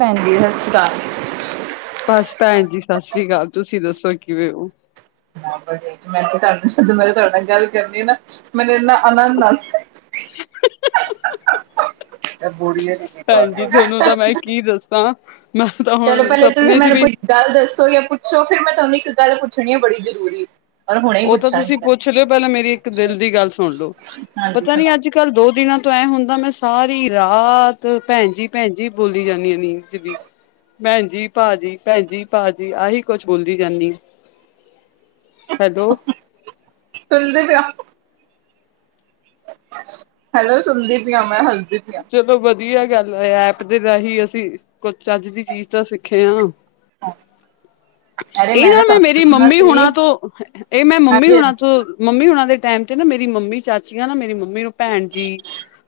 ਭੈਣ ਜ, ਸਤਿ ਸ਼੍ਰੀ ਅਕਾਲ। ਬਸ ਭੈਣ ਜੀ, ਸਤਿ ਸ੍ਰੀ ਅਕਾਲ, ਤੁਸੀਂ ਦੱਸੋ ਕਿਵੇਂ ਹੋ? ਮੈਂ ਤੁ ਜਦ ਮੈਂ ਤੁਹਾਡੇ ਨਾਲ ਗੱਲ ਕਰਨੀ ਆ ਨਾ, ਮੈਨੂੰ ਇੰਨਾ ਆਨੰਦ ਆਉਂ [unintelligible] ਇਹ ਬੜਏ ਨਕ ਭੈਣ ਜੀ ਤੁਹਾਨੂੰ ਤਾਂ ਮੈਂ [unintelligible] ਕੀ ਦੱਸਾਂ, ਮੈਂ ਤਾਂ ਹੁਣ ਤੁਸੀਂ ਸਪਨੇ 'ਚ ਮੈਨੂੰ ਵੀ ਕੋਈ ਗੱਲ ਦੱਸੋ ਜਾਂ ਪੁੱਛੋ, ਫੇਿਰ ਮੈਂ ਤੁਹਾਨੂੰ ਇੱਕ ਗੱਲ ਪੁੱਛਣੀ ਆ, ਬੜੀ ਜ਼ਰੂਰੀ। ਔਰ ਹੁਣੇ ਹੀ ਉਹ ਤਾਂ ਪੁੱਛਾਂਗੀ ਤੁਸੀਂ ਮੈਂ ਪੁੱਛ ਲਿਓ, ਪਹਿ ਲਾਂ ਮੇਰੀ ਇੱਕ ਦਿਲ ਦੀ ਗੱਲ ਸੁਣ ਲਓ, ਹਾਂਜੀ ਪਤਾ ਨੀ ਸੁਣਾਓ ਅੱਜ ਘੱਲ ਦੋ ਦਿਨਾਂ ਤੋਂ ਐ ਹੁੰਦਾ, ਮੈਂ ਸਾਰੀ ਰਾਤ ਭੈਣ ਜੀ ਭੈਣ ਜੀ, ਬੋਲੀ ਜਾਂਦੀ ਹ ਨੀ ਵੀ ਭੈਣ ਜੀ ਭਾਜੀ, ਭੈਣ ਜੀ ਭਾਜੀ, ਆਹੀ ਕੁਛ ਬੋਲਦੀ ਜਾਂਦੀ ਆ। ਹੈਲੋ? ਸੁਲਦੇ ਪਿਆ [unintelligible] ਹੈਲੋ, ਸੁਣਦੀ ਪਈ ਹ ਮੈਂ, ਹਸਦੀ ਪਈ ਹਾਂ। ਚਲੋ ਵਧੀਆ ਗੱਲ ਹੈ, ਐਪ ਦੇ ਰਾਹੀਂ ਅਸੀਂ, ਕੁਛ ਚੱਜ ਦੀ ਚੀਜ਼ ਤਾਂ ਸਿੱਖੇ ਹਾਂ। ਆਹ [unintelligible] ਇਹ ਨਾ ਮੈਂ ਮੇਰੀ ਮੰਮੀ ਹੁਣਾ ਤੋਂ, ਇਹ ਮੈਂ ਮੰਮੀ ਹਾਂਜੀ ਹੁਣਾ ਤੋਂ ਮੰਮੀ ਉਹਨਾਂ ਦੇ ਟਮ 'ਚ ਨਾ, ਮੇਰੀ ਮੰਮੀ ਚਾਚੀਆਂ ਨਾ, ਮੇਰੀ ਮੰਮੀ ਨੂੰ ਭੈਣ ਜੀ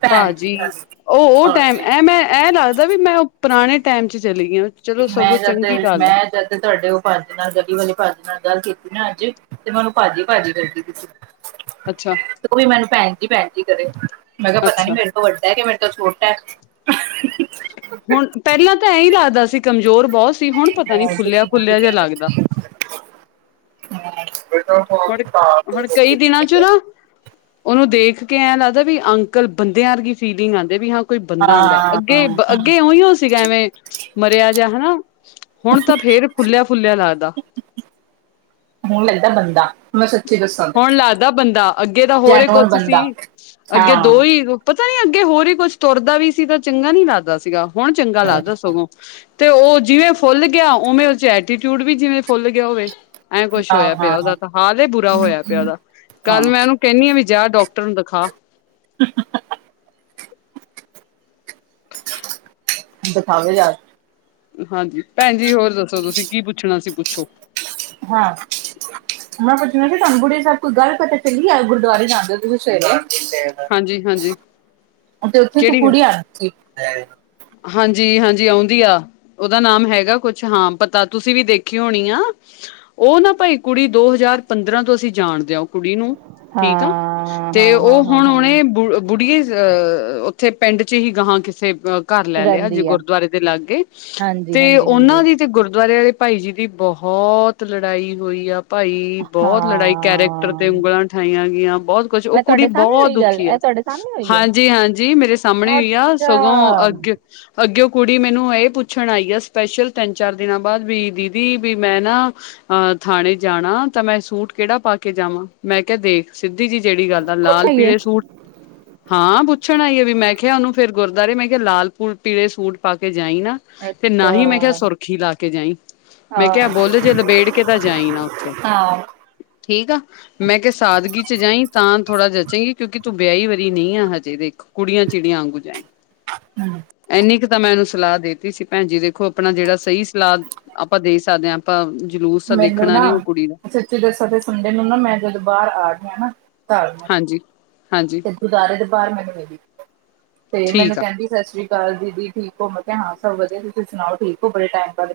ਭੈਣ ਜ, ਭਾਜੀ ਹਾਂ [unintelligible] ਉਹ, ਉਹ ਟਾਈਮ ਐ ਮੈਂ ਐ ਲੱਗਦਾ ਵੀ ਮੈਂ, ਉਹ ਪੁਰਾਣੇ ਟਾਈਮ 'ਚ ਚਲੀ ਗਈ ਆ। ਚਲੋ ਮੈਂ ਸਗੋਂ ਜਦ, ਚੰਗੀ ਗੱਲ ਮੈਂ ਜਦ ਤੁਹਾਡੇ ਪਾਜ ਨਾਲ, ਗਲੀ ਵਾਲੇ ਪਾਜ ਨਾਲ ਗੱਲ ਕੀਤੀ ਨਾ ਅੱਜ, ਤੇ ਮੈਂਨੂੰ ਭਜੀ-ਭਾਜੀ ਕਰਦੀ ਪਈ ਸੀ। ਅੱਛਾ। ਉਹ ਵੀ ਮੈਨੂੰ ਭੈਣ ਜੀ-ਪੈਣ ਜੀ ਕਰੇ, ਮੈਂ ਕਿਹਾ ਪਤਾ ਨੀ ਅੱਛਾ ਮੇਰੇ ਉਹ ਵੱਡਾ, ਕਿ ਮੇਰੇ ਤੋਂ ਛੋਟਾ ਹੁਣ, ਪਹਿਲਾਂ ਤਾਂ ਐਂ ਲੱਗਦਾ ਸੀ ਕਮਜ਼ੋਰ ਬਹੁਤ ਸੀ, ਹੁਣ ਪਤਾ ਨੀ ਫੁੱਲਿਆ- ਫੁੱਲਿਆ ਜਿਹਾ ਲੱਗਦਾ। ਹ [unintelligible] ਹੁਣ, ਹੁਣ ਕਈ ਦਿਨਾਂ 'ਚ ਨਾ ਉਹਨੂੰ ਦੇਖ ਕੇ ਐਂ ਲੱਗਦਾ ਵੀ, ਅੰਕਲ ਬੰਦਿਆਂ ਵਰਗੀ ਫੀਲਿੰਗ ਆਉਂਦੇ ਵੀ, ਹਾਂ ਕੋਈ ਬੰਦਾ ਆਉਂਦਾ, ਹਾਂ ਹਾਂ ਅੱਗੇ-ਅੱਗੇ ਉਹੀ ਉਹ ਸੀਗਾ ਐਵੇਂ, ਮਰਿਆ ਜਾ, ਹਨਾ ਹੁਣ ਤਾਂ ਫੇਰ, ਫੁੱਲਿਆ- ਫੁੱਲਿਆ ਲੱਗਦਾ। ਹੁਣ ਲੱਗਦਾ ਬੰਦਾ। ਮੈਂ ਸੱਚੀ ਦੱਸਾਂ ਹੁਣ ਤੇ ਲੱਗਦਾ ਬੰਦਾ, ਅੱਗੇ ਤਾਂ ਹੋਰ ਹੀ ਜੈਨੂਅਨ ਕੁਛ ਬੰਦਾ ਸੀ, ਅੱਗੇ ਦੋ ਹਾਂ ਹੀ ਪਤਾ ਨੀ ਅੱਗੇ ਹੋਰ ਹੀ ਕੁੱਝ ਤੁਰਦਾ ਵੀ ਸੀ, ਤਾਂ ਚੰਗਾ ਨੀ ਲੱਗਦਾ ਸੀਗਾ, ਹੁਣ ਚੰਗਾ ਲੱਗਦਾ ਸਗੋਂ। ਤੇ ਓ ਜਿਵੇਂ ਫੁੱਲ ਗਿਆ ਓਵੇਂ ਐਟੀਚਿਊਡ ਵੀ ਜਿਵੇਂ ਫੁੱਲ ਗਿਆ ਹੋਵੇ। ਐਂ ਕੁੱਛ ਹਾਂ ਹੋਇਆ ਹਾਂ ਪਿਆ ਓਦਾ ਤਾਂ ਹਾਲ ਬੁਰਾ ਹੋਇਆ ਪਿਆ ਓਦਾ ਹਾਂ ਕੱਲ ਮੈਂ ਓਨੂੰ ਕੈਨੀ ਆ ਵੀ ਜਾ ਡੋਕਟਰ ਨੂੰ ਦਿਖਾ। [unintelligible] ਦਿਖਾਵੇ ਜਾ ਹਾਂਜੀ ਭੈਣ ਜੀ ਹੋਰ ਦੱਸੋ ਤੁਸੀਂ ਕੀ ਪੁੱਛਣਾ ਸੀ ਪੁੱਛੋ। ਹਾਂ [unintelligible] ਮੈਂ ਪੁੱਛਣਾ ਸੀ ਤੁਹਾਨੂੰ ਬੁੜੇ ਸਾਹਿਬ ਕੋਈ ਗੱਲ ਪਤਾ ਚੱਲੀ ਆ ਗੁਰਦੁਆਰੇ ਜਾਂਦੇ ਹੋ ਤੁਸੀਂ ਸਵੇਰੇ। ਹਾਂਜੀ-ਹਾਂਜੀ ਅਤੇ ਉੱਥੇ ਇੱਕ ਕੁੜੀ ਆਂਦੀ ਸੀ ਹਾਂਜੀ-ਹਾਂਜੀ ਆਉਂਦੀ ਆ। ਓਦਾ ਨਾਮ ਹੈਗਾ ਕੁਛ ਹਾਂ ਪਤਾ ਤੁਸੀਂ ਵੀ ਦੇਖੀ ਹੋਣੀ ਆ। ਓ ਨਾ ਭਾਈ ਕੁੜੀ ਦੋ ਹਜ਼ਾਰ ਪੰਦਰਾਂ ਤੋਂ ਅਸੀਂ ਜਾਣਦੇ ਆ। ਕੁੜੀ ਨੂੰ ਹਾਂ ਠੀਕ ਆ ਤੇ ਹਾਂ ਓ ਹਾਂ ਹਾਂ ਹੁਣ ਹਾਂ ਓਨੇ ਬੁ ਬੁੜੀਏ ਅ ਉੱਥੇ ਪਿੰਡ ਚ ਹੀ ਗਹਾਂ ਕਿਸੇ ਅ ਘਰ ਲੈ ਲਿਆ ਜੇ ਰਹਿੰਦੀ ਹੈ ਗੁਰਦੁਆਰੇ ਦੇ ਲਾਗੇ ਹਾਂਜੀ ਤੇ ਹਾਂਜੀ ਹਾਂਜੀ ਓਨਾਂ ਦੀ ਤੇ ਗੁਰਦੁਆਰੇ ਆਲੇ ਭਾਈ ਜੀ ਦੀ ਬੋਹਤ ਲੜਾਈ ਹੋਈ ਆ। ਭਾਈ ਬੋਹਤ ਲੜਾਈ ਕਰੈਕਟਰ ਤੇ ਹਾਂ, ਉਂਗਲਾਂ ਉਠਾਈਆਂ ਗਿਆਂ ਬੋਤ ਕੁਛ ਓ ਇਹ ਕੁੜੀ ਤੁਹਾਡੇ ਸਾਹਮਣੇ ਬੋਤ ਹੋਈ ਗੱਲ, ਦੁਖੀ ਆ ਇਹ ਤੁਹਾਡੇ ਸਾਹਮਣੇ ਹੋਈ ਆ? ਹਾਂਜੀ-ਹਾਂ ਮੇਰੇ ਸਾਮਣੇ ਹੋਈ ਆ ਅੱਛਾ। ਸਗੋਂ ਅੱਗੇ ਅੱਗਿਓ ਕੁੜੀ ਮੈਨੂੰ ਏ ਪੁੱਛਣ ਆਈ ਆ ਸਪੈਸ਼ਲ ਤਿੰਨ-ਚਾਰ ਦਿਨਾਂ ਬਾਦ ਵੀ ਦੀਦੀ ਵੀ ਮੈਂ ਨਾ ਅ ਥਾਣੇ ਜਾਣਾ ਤਾਂ ਮੈਂ ਸੂਟ ਕੇੜਾ ਪਾ ਕੇ ਜਾਵਾਂ ਮੈਂ ਕਿਆ ਦੇਖ ਸਿੱਧੀ ਜੀ ਜੇੜੀ ਗੱਲ ਆ ਪੁੱਛਿਆ ਈ ਏ, ਲਾਲ-ਪੀਲੇ ਸੂਟ, ਹਾਂ ਪੁ ਛਣ ਆਈ ਆ ਵੀ ਮੈਂ ਕਿਆ ਉਨੂੰ ਫੇਰ ਗੁਰਦੁਆਰੇ ਮੈਂ ਕਿਆ ਲਾਲ ਪੂ ਪੀਲੇ ਸੂਟ ਪਾ ਕੇ ਜਾਈ ਨਾ। ਤੇ ਅੱਛਾ, ਨਾਹੀ ਮੈਂ ਕਿਆ ਸੁਰਖੀ ਲਾ ਕੇ ਜਾਈ। ਮੈਂ ਹਾਂ। ਕਿਆ ਬੁਲ ਜੇ ਲਬੇੜ ਕੇ ਤਾਂ ਜਾਈ ਨਾ ਉਥੇ। [unintelligible] ਠੀਕ ਆ ਮੈਂ ਕਿਆ ਸਾਦਗੀਚ ਜਾਈ ਤਾਂ ਥੋੜ੍ਹਾ ਜਚੇਗੀ ਕਿਉਂਕਿ ਤੂੰ ਵਿਆਹੀ ਵਾਰੀ ਨੀ ਆ ਹਜੇ, ਦੇਖ ਕੁੜੀਆਂ-ਚਿੜੀਆਂ ਆਂਗੂ ਜਾਈ। ਹੂੰ। ਐਨੀ ਕ ਤਾਂ ਮੈਂ ਐਨੂੰ ਸਲਾਹ ਦੇਤੀ ਸੀ ਭੈਣ ਜੀ ਦੇਖੋ ਆਪਣਾ ਜੇੜਾ ਸਈ ਸਲਾਹ ਆਪਾਂ ਦੇ ਸਕਦੇ ਆ ਆਪਾਂ ਜਲੂਸ ਤਾਂ ਮੈਨੂੰ ਦੇਖਣਾ ਨਾ ਨੀ ਓ ਕੁੜੀ ਦਾ [inaudible] ਸੰਡੇ ਨੂੰ ਨਾ ਮੈਂ ਜਦੋਂ ਬਾਰ ਆ ਗਈ ਆ ਨਾ ਘਰ। ਜੀ, ਹਾਂਜੀ। ਗੁਦਾਰੇ ਦੇ ਬਾਰ ਮੈਨੂੰ ਮਿਲੀ ਤੇ ਠੀਕ ਮੈਨੂੰ ਆ ਕੈਂਦੀ ਸਸ ਸ੍ਰੀ ਕਾਲ ਦੀਦੀ ਠੀਕ ਓ ਮੈਂ ਕਿਆ ਹਾਂ ਸਭ ਵਧੀਆ ਤੁਸੀਂ ਸੁਣਾਓ ਠੀਕ ਓ ਬਰੇ ਟੈਮ [inaudible]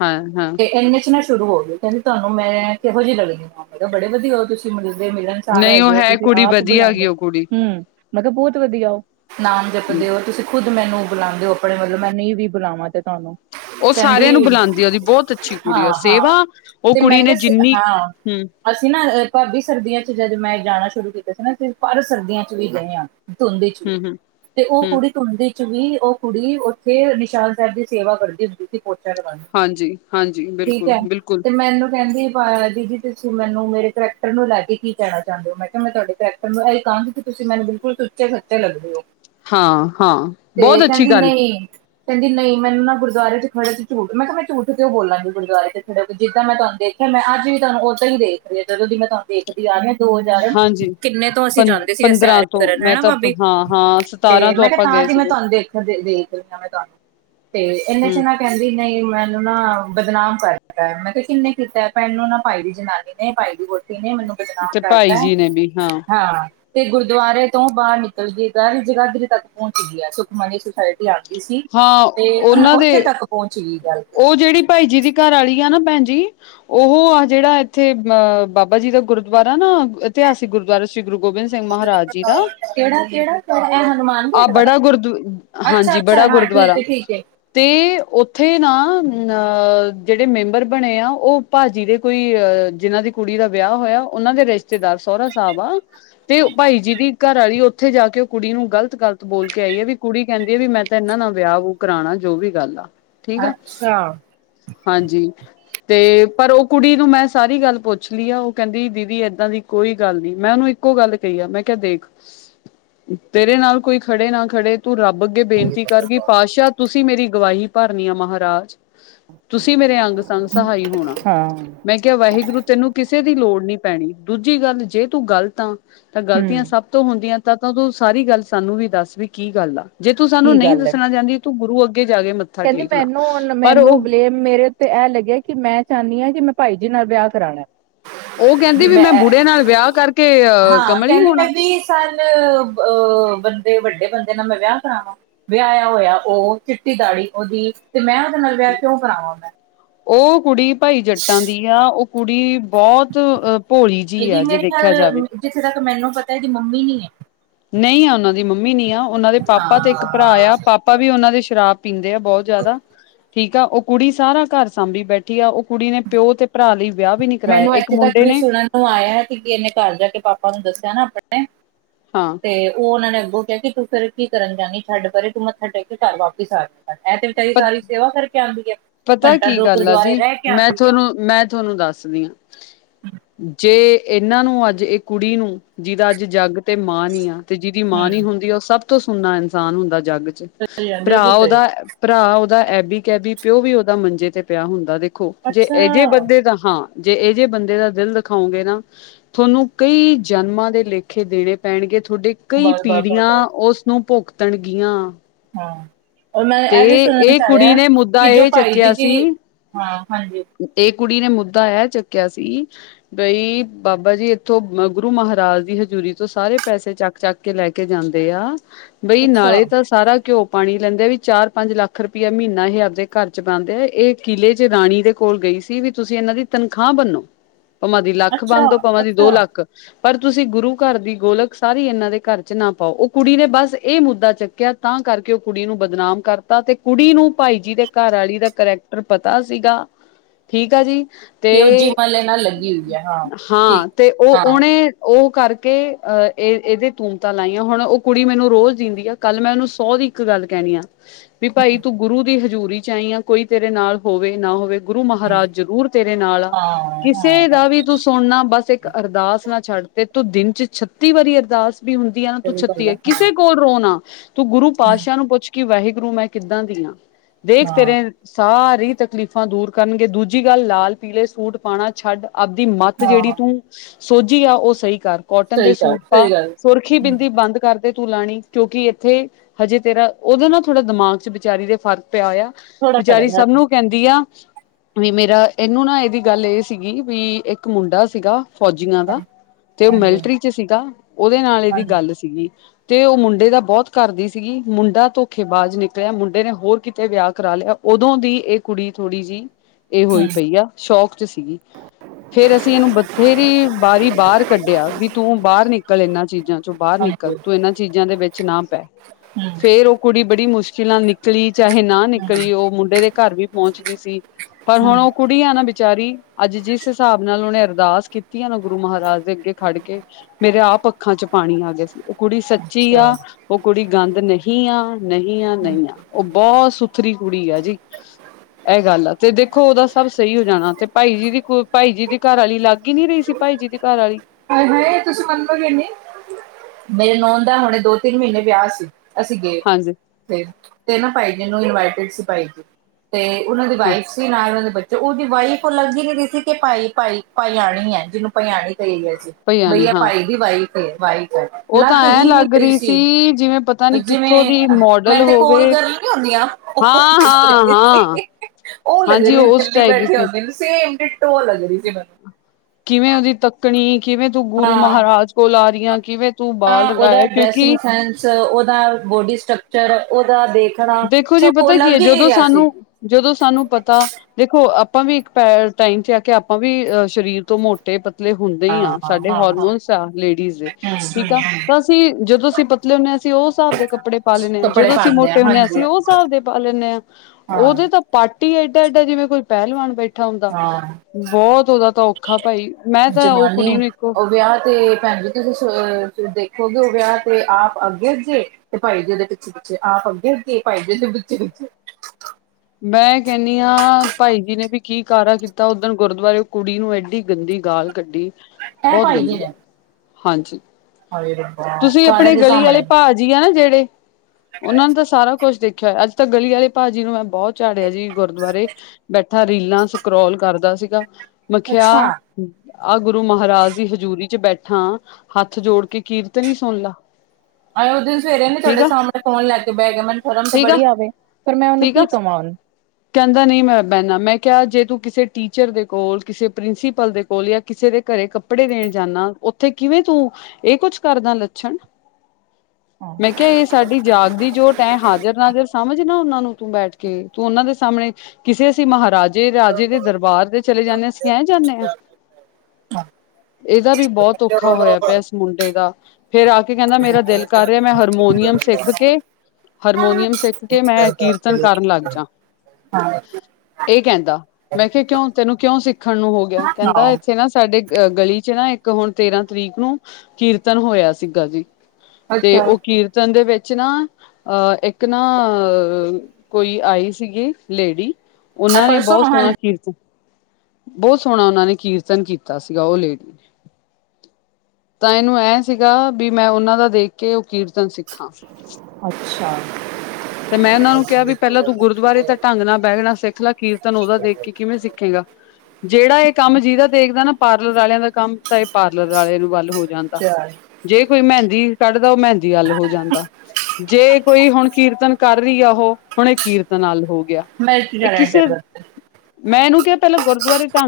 ਹਾਂ ਹਾਂ ਤੇ ਏਨੇ ਚ ਨਾ ਸ਼ੁਰੂ ਹੋ ਗਏ ਕੈਂਦੇ ਤੁਹਾਨੂੰ ਮੈਂ ਕਿਹੋ ਜੀ ਲਗਨੀ? ਮੈ ਕਿਆ ਬੜੇ ਵਧੀਆ ਓ ਤੁਸੀਂ। ਸੀਦੇ ਮਿਲਣ ਸਾਰ ਨਹੀਂ ਉਹ ਹੈਗੇ ਓ ਹੈ ਤੁਸੀਂ ਕੁੜੀ ਆਪ ਵਧੀਆ ਬੁਲਾਉਂਦੇ ਹੈਗੀ ਉਹ ਕੁੜੀ ਓ ਹੂੰ ਮੈਂ ਕਿਆ ਬੋਤ ਵਧੀਆ ਓ। ਨਾਮ ਹੂੰ ਜਪਦੇ ਓ ਤੁਸੀਂ ਖੁਦ ਮੈਨੂੰ ਬੁਲਾਉਂਦੇ ਓ ਆਪਣੇ ਵਲੋਂ ਮੈ ਨਈ ਵੀ ਬੁਲਾਵਾਂ ਤੇ ਤੁਹਾਨੂੰ। ਓ ਸਾਰਿਆਂ ਨੂੰ ਕਹਿੰਦੀ ਬੁਲਾਉਂਦੀ ਓਦੀ ਬੋਤ ਅੱਛੀ ਕੁੜੀ ਆ ਹਾਂ-ਹਾਂ ਸੇਵਾ ਓ ਤੇ ਕੁੜੀ ਮੈਂ ਨੇ ਕਿਹਾ ਸ ਜਿੰਨੀ ਹਾਂ। ਹੂੰ ਅਸੀਂ ਨਾ ਭਾਬੀ ਸਰਦੀਆਂ ਚ ਜਦ ਮੈਂ ਜਾਣਾ ਸ਼ੁਰੂ ਕੀਤਾ ਸੀ ਨਾ ਅਸੀਂ ਭਰ ਸਰਦੀਆਂ ਚ ਵੀ ਗਏ ਆ। ਧੁੰਦ ਚ ਈ ਹੂੰ ਹੂੰ ਤੇ ਓ ਹੂੰ ਕੁੜੀ ਧੁੰਦੀ ਚ ਵੀ ਓ ਕੁੜੀ ਉੱਥੇ ਨਿਸ਼ਾਨ ਸਾਹਿਬ ਦੀ ਸੇਵਾ ਕਰਦੀ ਹੁੰਦੀ ਸੀ ਪੋ [inaudible] ਹਾਂਜੀ ਹਾਂਜੀ ਠੀਕ ਬਿਲਕੁਲ ਐ ਬਿਲਕੁਲ ਤੇ ਮੈਨੂੰ ਕੈਂਦੀ ਹਾ ਦੀਦੀ ਤੁਸੀਂ ਮੈਨੂੰ ਮੇਰੇ ਕਰੈਕਟਰ ਨੂੰ ਲੈ ਕੇ ਕੀ ਕਹਿਣਾ ਚਾਹੁੰਦੇ ਓ? ਮੈਂ ਕਿਹਾ ਮੈਂ ਤੁਹਾਡੇ ਕਰੈਕਟਰ ਨੂੰ ਇਹਹੀ ਕਹਾਂਗੀ ਕਿ ਤੁਸੀਂ ਮੈਨੂੰ ਬਿਲਕੁਲ ਟੱਚੇ- ਸੁੱਚੇ ਲੱਗੇਦੇ ਹਓ। ਹਾਂ ਹਾਂ ਤੇ ਬਹੁਤ ਅੱਛੀ ਕੇਨਦੀ ਗੱਲ ਨਹੀਂ। ਕਹਿੰਦੀ ਨਹੀ ਮੈਨੂੰ ਨਾ ਗੁਰਦੁਆਰੇ ਚ ਖੜੇ ਚ ਝੂਠ, ਮੈ ਕਿਆ ਝੂਠ ਉਹ ਬੋਾਂਗੀ ਗੁਰਦਆਰੇ ਚ ਖੜੇ ਜਿੱਦਾਂ ਮੈਂ ਤੁਹਾਨੂੰ ਦ ਫ ਮੈਂ ਅੱਜ ਵੀ ਤੁਹਾਨੂੰ ਓਦਾਂ ਹੀ ਦੇਖ ਰਹੀ ਹਾਂ ਜਦੋਂ ਦੀ ਮੈਂ ਤੁਹਾਨੂੰ ਦੇਖਦੀ ਆ ਰਹੀ ਹਾਂ ਦੋ-ਹਜ਼ਾਰ ਹਾਂਜੀ ਕਿੰਨੇ ਤੋਂ ਅਸੀਂ ਪੰ ਜਾਂਦੇ ਸੀਗੇ ਪੰਦਰਾਂ ਸੈਰ ਤੋਂ ਕਰਨ ਮੈਂ ਹਨਾ ਤਾਂ ਬਾਬੀ, ਹਾਂ ਹਾਂ ਸਤਾਰਾਂ ਤੇ ਤੋਂ ਮੈਂ ਆਪਾਂ ਕਿਹਾ ਗਏ ਤ ਮੈਂ ਸੀਗੇ ਤੁਹਾਨੂੰ ਦੇਖਣ ਦੇ, [inaudible] ਤੇ ਇਹਨਾਂ ਚ ਹਮ ਨਾ ਕਹਿੰਦੀ ਨਹੀਂ ਮੈਨੂੰ ਨਾ ਬਦਨਾਮ ਕਰਤਾ, ਮੈਂ ਕਿਹਾ ਕਿੰਨੇ ਕੀਤਾ? ਪਾਨੂੰ ਨਾ ਪਾਈ ਦੀ ਜਨਾਨੀ ਨੇ ਪਾਈ ਦੀ ਵੋ ਕਿਨੇ ਮੈਨੂੰ ਬਦਨਾਮ ਤੇ ਕਰਤਾ ਏ। [unintelligible] ਹਾਂ, ਤੇ ਗੁਰਦੁਆਰੇ ਤੋਂ ਬਾਹਰ ਨਿਕਲਦੀ ਤਾਂ ਜਗਾਧਰੀ ਤੱਕ ਪਹੁੰਚਦੀਗੀ ਹੈ ਸੁਖਮਨੀ ਸੁਸਾਇ ਆ ਗਈ ਸੀ, ਹਾਂ ਤੇ ਉਹਨਾਂ ਦੇ ਉੱਥੇ ਤੱਕ ਪਹੁੰਚ ਗਈ ਗੱਲ। ਉਹ ਜਿਹੜੀ ਭਾਈ ਜੀ ਦੀ ਘਰ ਵਾਲੀ ਆ ਨਾ ਭੈਣ ਜੀ? ਉਹ ਆਹ ਜਿਹੜਾ ਇੱਥੇ ਅਹ ਬਾਬਾ ਜੀ ਦਾ ਗੁਰਦੁਆਰਾ ਨਾ ਇਤਿਹਾਸ ਗੁਰਦੁਆਰਾ ਸ਼੍ਰੀ ਗੁਰੂ ਗੋਬਿੰਦ ਸਿੰਘ ਮਹਾਰਾਜ ਜੀ ਦਾ, ਕਿਹੜਾ ਕਿਹੜਾ ਕਿਹੜਾ ਇਹ ਹਨੂੰਮਾਨ ਆਹ ਗੇਟ ਵਾਲਾ ਬੜਾ ਗੁਰਦ ਅੱਛਾ। ਅੱਛਾ ਬੜਾ ਹਾਂ ਗੁਰਦੁਆਰਾ ਠੀਕ ਹੈ ਠੀਕ ਹੈ ਤੇ ਉੱਥੇ ਨਾ ਜਿਹੜੇ ਮੈਂਬਰ ਬਣੇ ਆ ਉਹ ਪਾਜੀ ਦੇ ਕੋਈ ਅ ਜਿਨਾਂ ਦੀ ਕੁੜੀ ਦਾ ਵਿਆਹ ਹੋਇਆ ਉਹਨਾਂ ਦੇ ਰਿਸ਼ਤੇਦਾਰ ਸੋਹਰਾ ਸਾਹਿਬ ਆ ਤੇ ਭਾਈ ਜੀ ਦੀ ਘਰ ਵਾਲੀ ਓ ਥੇ ਜਾ ਕੇ ਉਹ ਕੁੜੀ ਨੂੰ ਗ਼ਲਤ- ਗਲਤ ਬੋਲ ਕੇ ਆਈ ਹੈ ਵੀ ਕੁੜੀ ਕਹਿੰਦੀ ਆ ਵੀ ਮੈਂ ਤੇ ਇਹਨਾਂ ਦਾ ਵਿਆਹ ਵੂਹ ਕਰਾਣਾ ਜੋ ਵੀ ਗੱਲ ਆ, ਠੀਕ ਆ, ਅੱਛਾ ਹਾਂਜੀ ਤੇ ਪਰ ਉਹ ਕੁੜੀ ਨੂੰ ਮੈਂ ਸਾਰੀ ਗੱਲ ਪੁੱਛ ਲਈ ਆ ਉਹ ਕਹਿੰਦੀ ਦੀਦੀ ਏਦਾਂ ਦੀ ਕੋਈ ਗੱਲ ਨਹੀਂ ਮੈਂ ਉਹਨੂੰ ਇੱਕੋ ਗੱਲ ਕਹੀ ਆ ਮੈਂ ਕਿਆ ਦੇਖ ਤੇਰੇ ਨਾਲ ਕੋਈ ਖੜੇ ਨਾ ਖੜੇ ਤੂੰ ਰੱਬ ਅੱਗੇ ਬੇਨਤੀ ਕਰ ਕਿ ਪਾਤਸ਼ਾਹ ਤੁਸੀਂ ਮੇਰੀ ਗਵਾਹੀ ਭਰਨੀ ਆ ਮਹਾਰਾਜ ਤੁਸੀਂ ਮੇਰੇ ਅੰਗ ਸੰੰਗ ਸਹਾਈ ਹੋਣਾ ਹਾਂ ਮੈਂ ਕਿਹਾ ਵਾਹਿਗੁਰੂ ਤੈਨੂੰ ਕਿਸੇ ਦੀ ਲੋੜ ਨੀ ਪੈਣੀ ਦੂਜੀ ਗੱਲ ਜੇ ਤੂੰ ਗ਼ਲਤ ਆ ਤਾਂ ਗ਼ਲਤੀਆਂ ਹੂੰ ਸਭ ਤੋਂ ਹੁੰਦੀਆਂ ਤਾਂ -ਤਾਂ ਹੂੰ ਸਾਰੀ ਗੱਲ ਸਾਨੂੰ ਵੀ ਦੱਸ ਵੀ ਕੀ ਗੱਲ ਆ ਜੇ ਤੂੰ ਸਾਨੂੰ ਕੀ ਨਹੀਂ ਗੱਲ ਹੈ ਦੱਸਣਾ ਚਾਹੁੰਦੀ ਤੂੰ ਗੁਰੂ ਅੱਗੇ ਜਾ ਕੇ ਮੱਥਾ ਕਹਿੰਦੀ ਟੇਕ ਲ ਮੈਨੂੰ ਪਰ ਮੈਨੂੰ ਉਹ ਬਲੇਮ ਮੇਰੇ ਉੱਤੇ ਇਹ ਲੱਗਿਆ ਕਿ ਮੈਂ ਚਾਹੁੰਦੀ ਹਾਂ ਕਿ ਮੈਂ ਭਾਈ ਜੀ ਨਾਲ ਵਿਆਹ ਕਰਾਣਾ ਉਹ ਕਹਿੰਦੀ ਵੀ ਮੈਂ ਬੁੜੇ ਨਾਲ ਵਿਆਹ ਕਰਕੇ ਅਹ ਕਮਲੀ ਹੋਣਾ ਅਹ ਬੰਦੇ ਵੱਡੇ ਬੰਦੇ ਨਾਲ ਮੈਂ ਵਿਆਹ ਕਰਾਵਾਂ ਵਿਆਹ ਆਇਆ ਹੋਇਆ ਉਹ ਚਿੱਟੀ ਦਾੜੀ ਉਹਦੀ ਤੇ ਮੈਂ ਉਹਦੇ ਨਾਲ ਵਿਆਹ ਕਿਉਂ ਕਰਾਵਾਂ ਮੈਂ ਉਹ ਕੁੜੀ ਭਾਈ ਜੱਟਾਂ ਦੀ ਆ ਉਹ ਕੁੜੀ ਬਹੁਤ ਅ ਭੋਲੀ ਜਿਹੀ ਇਹਦੀ ਆ ਜੇ ਮੇਰੇ ਦੇਖਿਆ ਜਾਵੇ ਖਿਆਲ ਜਿੱਥੇ ਤੱਕ ਮੈਨੂੰ ਪਤਾ ਇਹਦੀ ਮੰਮੀ ਨੀ ਹੈ ਨਹੀਂ ਆ ਉਹਨਾਂ ਦੀ ਮੰਮੀ ਨ ਆ, ਉਹਨਾਂ ਦੇ ਪਾਪਾ ਤੇ ਇੱਕ ਭਰਾ ਹਾਂ ਆ, ਪਾਪਾ ਵੀ ਉਹਨਾਂ ਦੇ ਸ਼ਰਾਬ ਪੀਂਦੇ ਆ ਬਹੁਤ ਜ਼ਿਆਦਾ ਠੀਕ ਆ ਉਹ ਕੁੜੀ ਸਾਰਾ ਘਰ ਸਾਂਭੀ ਬੈਠੀ ਆ ਉਹ ਕੁੜੀ ਨੇ ਪਿਓ ਤੇ ਭਰਾ ਲਈ ਵਿਆਹ ਵੀ ਨੀ ਕਰਵਾਇਆ, ਇੱਕ ਮੁੰਡੇ ਨੇ ਓ ਆ ਤੇ ਘਰ ਜਾ ਕੇ ਪਾਪਾ ਨੂੰ ਦੱਸਿਆ ਨਾ ਆਪਣੇ ਹਾਂ ਤੇ ਉਹ ਉਹਨਾਂ ਨੇ ਅੱਗੋਂ ਕਿਹਾ ਕਿ ਤੂੰ ਫਿਰ ਕੀ ਕਰਨ ਜਾਦੀ ਛੱਡ ਪਰੇ ਤੂੰ ਮੱਥਾ ਟੇਕ ਕੇ ਘਰ ਵਾਪਿਸ ਆ ਜਾ ਇਹ ਤੇ ਵਿਚਾਰੀ ਪ ਸਾਰੀ ਸੇਵਾ ਕਰਕੇ ਆਉਂਦੀ ਹੈ ਪਤਾ ਘੰਟਾ ਕੀ ਦੋ ਗੱਲ ਆ ਗੁਰਦੁਆਰੇ ਜੀ ਰਹਿ ਕੇ ਮੈਂ ਆਉਂਦੀ ਆ ਤੁਹਾਨੂੰ ਮੈਂ ਤੁਹਾਨੂੰ ਦੱਸਦੀ ਹਾਂ ਜੇ ਇਹਨਾਂ ਨੂੰ ਅੱਜ ਇਹ ਕੁੜੀ ਨੂੰ ਜਿਹਦਾ ਅੱਜ ਜੱਗ ਤੇ ਮਾਂ ਨੀ ਆ ਤੇ ਜਿਹਦੀ ਮਾਂ ਨੀ ਹਮ ਹੁੰਦੀ ਓ ਸਭ ਤੋਂ ਸੂਨਾ ਇਨਸਾਨ ਹੁੰਦਾ ਜੱਗ ਭਰਾ ਬਿਲਕੁਲ ਸਹੀ ਓਦਾ ਭਰਾ ਓਦਾ ਐਬੀ ਕੈਬੀ ਪਿਓ ਵੀ ਉਹਦਾ ਮੰਜੇ ਤੇ ਪਿਆ ਹੁੰਦਾ ਦੇਖੋ ਜੇ ਐ ਜੇ ਅੱਛਾ ਬੰਦੇ ਦਾ ਹਾਂ ਜੇ ਇਹਜੇ ਬੰਦੇ ਦਾ ਦਿਲ ਦਿਖਾਓਗੇ ਨਾ ਥੋਨੂੰ ਕਈ ਜਨਮਾਂ ਦੇ ਲੇਖੇ ਦੇਣੇ ਪੈਣਗੇ ਥੌਡੇ ਕਈ ਬਸ ਬਸ ਬਸ ਪੀੜੀਆਂ ਬਸ ਉਸਨੂੰ ਭੁਗਤਣਗੀਆਂ। ਹਾਂ, ਹੋਰ ਮੈਂ ਤੇ ਐ ਵੀ ਸੁਨਣ ਇਹ ਚ ਕੁੜੀ ਆਇਆ ਨੇ ਮੁੱਦਾ ਕਿ ਜੋ ਇਹ ਭਾਈ ਜੀ ਦੀ ਹਾਂ ਹਾਂਜੀ ਏ ਕੁੜੀ ਨੇ ਮੁੱਦਾ ਐ ਚੱਕਿਆ ਸੀ। ਬਈ ਬਾਬਾ ਜੀ ਇੱਥੋਂ ਗੁਰੂ ਮਹਾਰਾਜ ਦੀ ਹਜ਼ੂਰੀ ਤੋਂ ਸਾਰੇ ਪੈਸੇ ਚੱਕ-ਚੱਕ, ਕੇ ਲੈ ਕੇ ਜਾਂਦੇ ਆ, ਬਈ ਅੱਛਾ ਨਾਲੇ ਤਾਂ ਸਾਰਾ ਘਿਓ ਪਾਣੀ ਲੈਂਦੇ ਵੀ ਚਾਰ ਪੰਜ ਲੱਖ ਰੁਪਇਆ ਮਹੀਨਾ ਏ ਆਪਦੇ ਘਰ ਚ ਬਣਾਦੇ ਆ, ਏ ਕਿਲ੍ਹੇ ਚ ਰਾਣੀ ਦੇ ਕੋਲ ਗਈ ਸੀ, ਵੀ ਤੁਸੀਂ ਇਹਨਾਂ ਦੀ ਤਨਖਾਹ ਬੰਨੋ ਭਾਵਾਂ ਦੀ ਲੱਖ ਅੱਛਾ ਬੰਨਦੋ ਭਾਵਾਂ ਦੀ ਦੋ ਅੱਛਾ ਲੱਖ ਪਰ ਤੁਸੀਂ ਗੁਰੂ ਘਰ ਦੀ ਗੋਲਕ ਸਾਰੀ ਇਹਨਾਂ ਦੇ ਘਰ ਚ ਨਾ ਪਾਓ, ਉਹ ਕੁੜੀ ਨੇ ਬਸ ਇਹ ਮੁੱਦਾ ਚਕਿਆ ਤਾਂ ਕਰਕੇ ਓ ਕੁੜੀ ਨੂੰ ਬਦਨਾਮ ਕਰਤਾ, ਤੇ ਕੁੜੀ ਨੂੰ ਭਾਈ ਜੀ ਦੇ ਘਰ ਆਲੀ ਦਾ ਕਰੈਕਟਰ ਪਤਾ ਸੀਗਾ। ਠੀਕ ਆ ਜੀ, ਕਿ ਉਹ ਜਿਮ ਤੇ ਵਾਲੇ ਨਾਲ ਲੱਗੀ ਹੋਈ ਹੈ ਹਾਂ ਹਾਂ ਠੀਕ ਤੇ ਓ ਹਾਂ ਓਨੇ ਓ ਕਰਕੇ ਅਹ ਏ ਇਹਦੇ ਤੂਮਤਾਂ ਲਾਈਆਂ ਹੁਣ ਉਹ ਕੁੜੀ ਮੈਨੂੰ ਰੋਜ਼ ਦਿੰਦੀ ਆ। ਕੱਲ ਮੈਂ ਉਹਨੂੰ ਸੌ ਦੀ ਇੱਕ ਗੱਲ ਕਹਿਣੀ ਆ। ਵੀ ਭਾਈ ਤੂੰ ਗੁਰੂ ਦੀ ਹਜ਼ੂਰੀ ਚ ਆਈ ਆ, ਕੋਈ ਤੇਰੇ ਨਾਲ ਹੋਵੇ ਨਾ ਹੋਵੇ। ਗੁਰੂ ਮਹਾਰਾਜ ਜ਼ਰੂਰ ਤੇਰੇ ਨਾਲ ਆ ਹਾਂ ਹਾਂ ਕਿਸੇ ਹਾਂ ਦਾ ਵੀ ਤੂੰ ਸੁਣਨਾ ਬਸ ਇੱਕ ਅਰਦਾਸ ਨਾ ਛੱਡ, ਤੇ ਤੂੰ ਦਿਨ ਚ ਛੱਤੀ ਵਾਰੀ ਅਰਦਾਸ ਵੀ ਹੁੰਦੀ ਆਂ ਤੂੰ ਸਹੀ ਛੱਤੀ ਗੱਲ ਏ, ਹੈ ਹਾਂ ਕਿਸੇ ਕੋਲ ਰੋ ਨਾ ਤੂੰ ਗੁਰੂ ਪਾਤਸ਼ਾਹ ਨੂੰ ਪੁੱਛ ਕੇ ਵਾਹਿਗੁਰੂ ਮੈਂ ਕਿੱਦਾਂ ਦੀਆਂ ਦੇਖ ਹਾਂ ਤੇਰੇ, ਸਾਰੀ ਤਕਲੀਫ਼ਾਂ ਦੂਰ ਕਰਨਗੇ ਦੂਜੀ ਗੱਲ, ਲਾਲ-ਪੀਲੇ ਸੂਟ ਪਾਣਾ ਛੱਡ, ਆਪਦੀ ਮੱਤ ਜਿਹੜੀ ਹਾਂ ਤੂੰ। ਸੋਝੀ ਆ, ਓ ਸਈ ਕਰ। ਕੋਟਨ ਦੇ ਸਹੀ ਗੱਲ ਸੂਟ ਪਾ, ਸਹੀ ਗੱਲ ਸੁਰਖੀ ਹਮ, ਬਿੰਦੀ ਬੰਦ ਕਰ। ਤੂੰ ਲਾਣੀ, ਕਿਉਂਕਿ ਇੱਥੇ ਹਜੇ ਤੇਰਾ ਓਦੇ ਨਾਲ ਥੋੜਾ ਦਿਮਾਗ ਚ ਵਿਚਾਰੀ ਦੇ ਫਰਕ ਪਿਆ ਹੋਇਆ। ਥੋੜਾ ਫਰਕ ਵਿਚਾਰੀ ਹੈ ਸਭ ਨੂੰ ਹਾਂਜੀ ਕਹਿੰਦੀ ਆ। ਵੀ ਮੇਰਾ ਇਹਨੂੰ ਨਾ, ਇਹਦੀ ਗੱਲ ਏ ਸੀਗੀ ਵੀ ਇੱਕ ਮੁੰਡਾ ਸੀਗਾ। ਫੌਜੀਆਂ ਦਾ ਤੇ ਓ ਹਾਂਜੀ ਮਿਲਟਰੀ ਚ ਸੀਗਾ ਓਦੇ ਨਾਲ ਏਦੀ ਹਾਂਜੀ ਗੱਲ ਸੀਗੀ। ਤੇ ਓ ਮੁੰਡੇ ਦਾ ਬੋਤ ਕਰਦੀ ਸੀਗੀ, ਮੁੰਡਾ ਧੋਖੇਬਾਜ਼ ਨਿਕਲਿਆ ਮੁੰਡੇ ਨੇ ਹੋਰ ਕਿਤੇ ਵਿਆਹ ਕਰਾ ਲਿਆ। ਓਦੋ ਦੀ ਏ ਕੁੜੀ ਥੋੜੀ ਜੀ ਏ ਹੋਈ ਪਈ ਆ ਸ਼ੌਕ ਚ ਸੀਗੀ। ਫੇਰ ਅਸੀ ਇਨੂੰ ਬਥੇਰੀ ਵਾਰੀ ਬਾਰ ਕੱਢਿਆ ਵੀ ਤੂੰ ਬਾਰ ਨਿਕਲ ਏਨਾਂ ਚੀਜ਼ਾਂ ਚੋਂ ਬਾਰ ਨਿਕਲ ਹਾਂਜੀ ਤੂੰ ਏਨਾਂ ਚੀਜ਼ਾਂ ਦੇ ਵਿੱਚ ਨਾ ਪੈ, ਹਮ ਫੇਰ ਓ ਕੁੜੀ ਬੜੀ ਮੁਸ਼ਕਿਲ ਨਾਲ ਨਿਕ ਲੀ ਚਾਹੇ ਨਾ ਹਮ ਨਿਕਲੀ ਓ ਮੁੰਡੇ ਦੇ ਘਰ ਵੀ ਪੋਂਚਗੀ ਸੀ। ਪਰ ਹੁਣ ਹਮ ਓ ਕੁੜੀ ਆ ਨਾ ਵਿਚਾਰੀ ਅੱਜ ਜਿਸ ਸਾਬ ਨਾਲ ਓਨੇ ਅਰਦਾਸ ਕੀਤੀ ਆ ਨਾ ਗੁਰੂ ਮਹਾਰਾਜ ਦੇ ਅੱਗੇ ਖੜ ਕੇ ਮੇਰੇ ਆਪ ਅੱਖਾਂ ਚ ਪਾਣੀ ਆ ਗਿਆ ਸੀ ਓ ਕੁੜੀ ਸੱਚੀ ਅੱਛਾ ਆ। ਓ ਕੁੜੀ ਗੰਦ ਨਹੀਂ ਆ, ਨਹੀਂ ਆ, ਨਹੀਂ ਆ। ਓ ਬੋਤ ਸੁਥਰੀ ਕੁੜੀ ਆ ਜੀ, ਐ ਗੱਲ ਆ। ਤੇ ਦੇਖੋ ਓਦਾ ਸਭ ਸਈ ਜਾਣਾ, ਤੇ ਪਾਈ ਜੀ ਦੀ ਪਾਈ ਜੀ ਦੀ ਘਰਆਲੀ ਲੱਗ ਈ ਨੀ ਰਈ ਸੀ, ਪਾਈ ਜੀ ਦੀ ਘਰਆਲੀ। ਆਏ ਹਾਏ ਤੁਸੀ ਮੰਨੋਗੇ ਨੀ, ਮੇਰੇ ਨੌਣ ਦਾ ਹੁਣੇ ਦੋ ਤਿੰਨ ਮਹੀਨੇ ਵਿਆਹ ਸੀ। ਅਸੀਂ ਗਏ ਹਾਂਜੀ ਤੇ, ਤੇ ਨਾ ਪਾਈ ਜੀ ਨੂੰ ਇਨਵਾਈਟਿਡ ਸੀ ਪਾਈ ਜੀ। ਤੇ ਓਨਾਂ ਦੀ ਹਾਂ ਵਾਈਫ ਸੀ ਨਾਲ ਓਨਾ ਦੇ ਬੱ ਤੇ ਓਦੀ ਵਈਫ ਓ ਲੱਗ ਈ ਨੀ ਰਹੀ ਸੀ, ਕਿ ਭਾਈ ਭਾਈ ਭਾਈਆਣੀ ਐ ਜਿਨੂੰ ਭਈਆਣੀ ਕਹੀਏ ਅਸੀਂ ਵੀ ਐ, ਭਾਈ ਦੀ ਵਾਈਫ ਐ ਭਾਈ। ਓ, ਤਾਂ ਐ ਲੱਗ ਰੀ ਸੀ, ਜਿਵੇਂ ਪਤਾ ਨੀ ਕਿੱਥੋਂ ਜਿਵੇਂ ਦੀ ਮੈਂ ਮੋਡਲ ਤੇ ਕੋਲ ਹੋਵੇ। ਕਰ ਨਹੀਂ ਹੁੰਦੀਆਂ ਹਾਂ, ਹਾਂ, ਹਾਂ। ਓ ਲੱਗ ਹਾਂਜੀ ਰੀ ਉਸ ਦਿੱਲੀ ਟਾਈਪ ਦੀ ਬੈਠੀਆ ਸੀ ਹੁੰਦੀਆ ਨੇ ਸੇਮ ਡਿੱਟੋ ਓਹ ਲੱਗ ਰਹੀ ਸੀ। ਕਿਵੇਂ ਓਦੀ ਤੱਕ? ਕਣੀ ਕਿਵੇਂ ਤੂੰ ਗੁਰੂ ਹਾਂ ਮਹਾਰਾਜ ਕੋਲ ਆ ਰੀ ਐ ਕਿਵੇਂ ਤੂੰ ਬਾਲ ਰੰਗਾਏ, ਕਿਉਂਕਿ ਸਲ ਓਦਾ ਬੋਡੀ ਸਟਰਕਚਰ ਓਦਾ ਦੇਖ ਦੇਖੋ ਜੀ, ਪਤਾ ਕੀ ਆ ਜਦੋਂ ਸਾਨੂੰ, ਜਦੋਂ ਸਾਨੂੰ ਪਤਾ ਦੇਖੋ ਆਪਾਂ ਵੀ ਇੱਕ ਟਾਈਮ ਤੇ ਆ ਕੇ ਆਪਾਂ ਵੀ ਅਹ ਸਰੀਰ ਤੋਂ ਮੋ ਟੇ ਪਤਲੇ ਹੁੰਦੇ ਈ ਹਾਂ ਆ, ਸਾਡੇ ਹਾਂ ਹਾਂ ਹੋਰਮੋਨਸ ਆ ਲੇਡੀਜ਼ ਦੇ। ਠੀਕ ਆ, ਹਮ ਤਾਂ ਅਸੀਂ ਜਦੋਂ ਅਸੀਂ ਪਤਲੇ ਹੁੰਨੇ ਆ ਅਸੀਂ ਓ ਸਾਬ ਦੇ ਕੱਪੜੇ ਪਾ ਲੈਨੇ ਆ ਕੱਪੜੇ ਜਦੋਂ ਅਸੀਂ ਮੋ ਪਾਉਂਦੇ ਤੇ ਹੁੰਨੇ ਆ ਹਾਂਜੀ ਅਸੀ ਓ ਸਾਬ ਦੇ ਪਾ ਲੈਨੇ ਆ, ਹਾਂ ਓਦੇ ਤਾਂ ਪੱਟ ਈ ਏਡਾ-ਏਡਾ ਜਿਵੇ ਕੋਈ ਪੈਲਵਾਨ ਬੈਠ ਠਾ ਹੁੰਦਾ, ਹਾਂ ਬਹੁਤ ਉਹਦਾ ਤਾਂ ਔਖਾ ਭਾਈ ਮੈਂ ਤਾਂ ਉਹ ਕੁੜੀ ਨੂੰ ਇੱਕੋ ਤੁਸ ਅਹ ਤੁਸੀਂ ਦੇਖੋਗੇ ਵਿਆਹ ਤੇ ਆਪ ਅੱਗੇ ਸੀ। ਤੇ ਭਾਈ ਜੀ ਓਦੇ ਪਿੱਛੇ-ਪਿੱਛੇ ਆਪ ਅੱਗੇ-ਅੱਗੇ ਭਾਈ ਜੀ ਓਦੇ ਪਿੱਛੇ-ਪਿੱਛੇ। ਮੈਂ ਕਹਿਣੀ ਆ, ਭਾਈ ਜੀ ਨੇ ਵੀ ਕੀ ਕਾਰਾ ਕੀਤਾ ਓਦਨ ਗੁਰਦੁਆਰੇ ਕੁੜੀ ਨੂੰ ਐਡੀ ਗੰਦੀ ਗਾਲ ਕੱਢੀ ਇਹ ਬੌਤ ਭਾਈ ਜੀ ਗੰਦੀ ਗਾਲ, ਨੇ ਹਾਂਜੀ। ਹਾਏ ਰੱਬਾ ਤੁਸੀਂ ਸਾਰਿਆਂ ਆਪਣੇ ਦੇ ਗਲੀ ਆਲੇ ਸਾਹਮਣੇ ਭਾਅ ਜੀ ਆ ਜੇੜੇ ਓਨਾਂ ਦਾ ਸਾਰਾ ਕੁਛ ਦੇਖਿਆ ਅੱਜ ਤਾਂ ਗਲੀ ਆਲੇ ਭਾਜੀ ਨੂੰ ਬੋਤ ਝਾੜਿਆ ਜੀ ਗੁਰਦੁਆਰੇ ਬੈਠਾ ਰੀਲਾਂ ਸਕਰੋਲ ਕਰਦਾ ਸੀਗਾ, ਮੈਂਖਿਆ ਅੱਛਾ ਆ ਗੁਰੂ ਮਾਹਾਰਾਜ ਦੀ ਹਜ਼ੂਰੀ ਚ ਬੈਠਾ ਹੱਥ ਜੋੜ ਕੇ ਕੀਰਤਨ ਹੀ ਸੁਣ ਲਾ। ਆਏ ਓ ਦਿਨ ਸਵੇਰੇ ਵੀ ਠੀਕ ਤੁਆਡੇ ਆ ਸਾਹਮਣੇ ਫੋਨ ਲੈ ਕੇ ਬੈਠ ਗਿਆ। ਮੈਨੂੰ ਸ਼ਰਮ ਤੇ ਠੀਕ ਆ ਬੜੀ ਆਵੇ, ਪਰ ਮੈਂ ਓਨੂੰ ਕੀ ਕਵਾ‌ ਹੁਣ? ਕੈਂਦਾ ਨਈ ਮੈਂ ਬੈਣਾ। ਮੈਂ ਕਿਹਾ, ਜੇ ਤੂੰ ਕਿਸੇ ਟੀਚਰ ਦੇ ਕੋਲ, ਕਿਸੇ ਪ੍ਰਿੰਸੀਪਲ ਦੇ ਕੋਲ ਯਾ ਕਿਸੇ ਦੇ ਘਰੇ ਕ ਪੜੇ ਦੇਣ ਜਾਣਾ, ਓਥੇ ਕਿਵੇਂ ਤੂੰ ਇਹ ਕੁਛ ਕਰਦਾ ਲੱਛਣ? ਹਾਂ। ਮੈ ਕਿਆ ਏ ਸਾਡੀ ਜਾਗ ਦੀ ਜੋਟ ਹੈ, ਹਾਜ਼ਰ-ਨਾਜ਼ਰ ਸਮਝ ਨਾ ਓਨਾਂ ਨੂੰ ਤੂੰ ਬੈਠ। ਕੇ ਤੂੰ ਓਨਾਂ ਦੇ ਸਾਹਮਣੇ ਕਿਸੇ ਅਸੀਂ ਮਹਾਰਾਜ ਜੇ ਰਾਜੇ ਦੇ ਦਰਬਾਰ ਤੇ ਚਲੇ ਜਾਣੇ ਆ, ਅਸੀਂ ਐ ਜਾਣੇ ਆ? ਇਹਦਾ ਵੀ ਬਹੁਤ ਔਖਾ ਹੋਇਆ ਪਿਆ ਇਸ ਮੁੰਡੇ ਦਾ ਫੇਰ ਆ ਕੇ ਕਹਿੰਦਾ ਮੇਰਾ ਦਿਲ ਕਰ ਰਿਹਾ ਮੈਂ ਹਰਮੋਨੀਅਮ ਸਿੱਖ ਕੇ ਹਰਮੋਨੀਅਮ ਸਿੱਖ ਕੇ ਮੈਂ ਕੀਰਤਨ ਕਰਨ ਲੱਗ ਜਾ। [inaudible] ਇਹ ਕਹਿੰਦਾ ਮੈਂ ਕਿਹਾ ਕਿਉਂ ਤੈਨੂੰ ਕਿਉਂ ਸਿੱਖਣ ਨੂੰ ਹੋ ਗਿਆ ਕਹਿੰਦਾ ਹਾਂ ਇੱਥੇ ਨਾ ਸਾਡੇ ਅਹ ਗਲੀ ਚ ਨਾ ਇੱਕ ਹੁਣ ਤੇਰਾਂ ਤਰੀਕ ਨੂੰ ਕੀਰਤਨ ਹੋਇਆ ਸੀਗਾ ਜੀ। ਤੇ ਅੱਛਾ ਉਹ ਕੀਰਤਨ ਦੇ ਵਿੱਚ ਨਾ ਅਹ ਇੱਕ ਨਾ ਅਹ ਕੋਈ ਆਈ ਸੀਗੇ ਲੇਡੀ ਐ ਉਹਨਾਂ ਨੇ ਪਰਸੋਂ ਬਹੁਤ ਸੋਹਣਾ ਹਾਂਜੀ ਕੀਰਤਨ ਬਹੁਤ ਸੋਹਣਾ ਉਹਨਾਂ ਨੇ ਕੀਰਤਨ ਕੀਤਾ ਸੀਗਾ ਉਹ ਲੇਡੀ ਤਾਂ ਇਹਨੂੰ ਐ ਸੀਗਾ ਵੀ ਮੈਂ ਉਹਨਾਂ ਦਾ ਦੇਖ ਕੇ ਉਹ ਕੀਰਤਨ ਸਿੱਖਾ, ਅੱਛਾ ਤੇ ਮੈਂ ਉਹਨਾਂ ਨੂੰ ਕਿਹਾ ਵੀ ਪਹਿਲਾਂ ਤੂੰ ਗੁਰਦੁਆਰੇ ਤਾਂ ਢੰਗ ਨਾ ਬਹਿਣਾ ਸਿੱਖ ਲਾ ਕੀਰਤਨ ਉਹਦਾ ਦੇਖ ਕੇ ਕਿਵੇਂ ਸਿੱਖ ਰੇਗਾ ਜਿਹੜਾ ਇਹ ਕੰਮ ਜਿਹਦਾ ਦੇਖਦਾ ਨਾ ਪਾਰਲਰ ਆਲਿਆਂ ਦਾ ਕੰਮ ਤਾਂ ਪਾਰਲਰ ਆਲੇ ਨੂੰ ਵੱਲ ਹੋ ਜਾਂਦਾ ਚਲ ਜੇ ਕੋਈ ਮਹਿੰਦੀ ਕੱਢਦਾ ਉਹ ਮਹਿੰਦੀ ਵੱਲ ਹੋ ਜਾਂਦਾ। ਜੇ ਕੋਈ ਹੁਣ ਕੀਰਤਨ ਕਰ ਰਹੀ ਆ ਉਹ ਹੁਣ ਇਹ ਕੀਰਤਨ ਵੱਲ ਹੋ ਗਿਆ। ਇਹ ਕਿਸੇ [inaudible] ਮੈਂ ਇਹਨੂੰ ਕਿਹਾ ਪਹਿਲਾ ਗੁਰਦੁਆਰੇ ਢੰਗ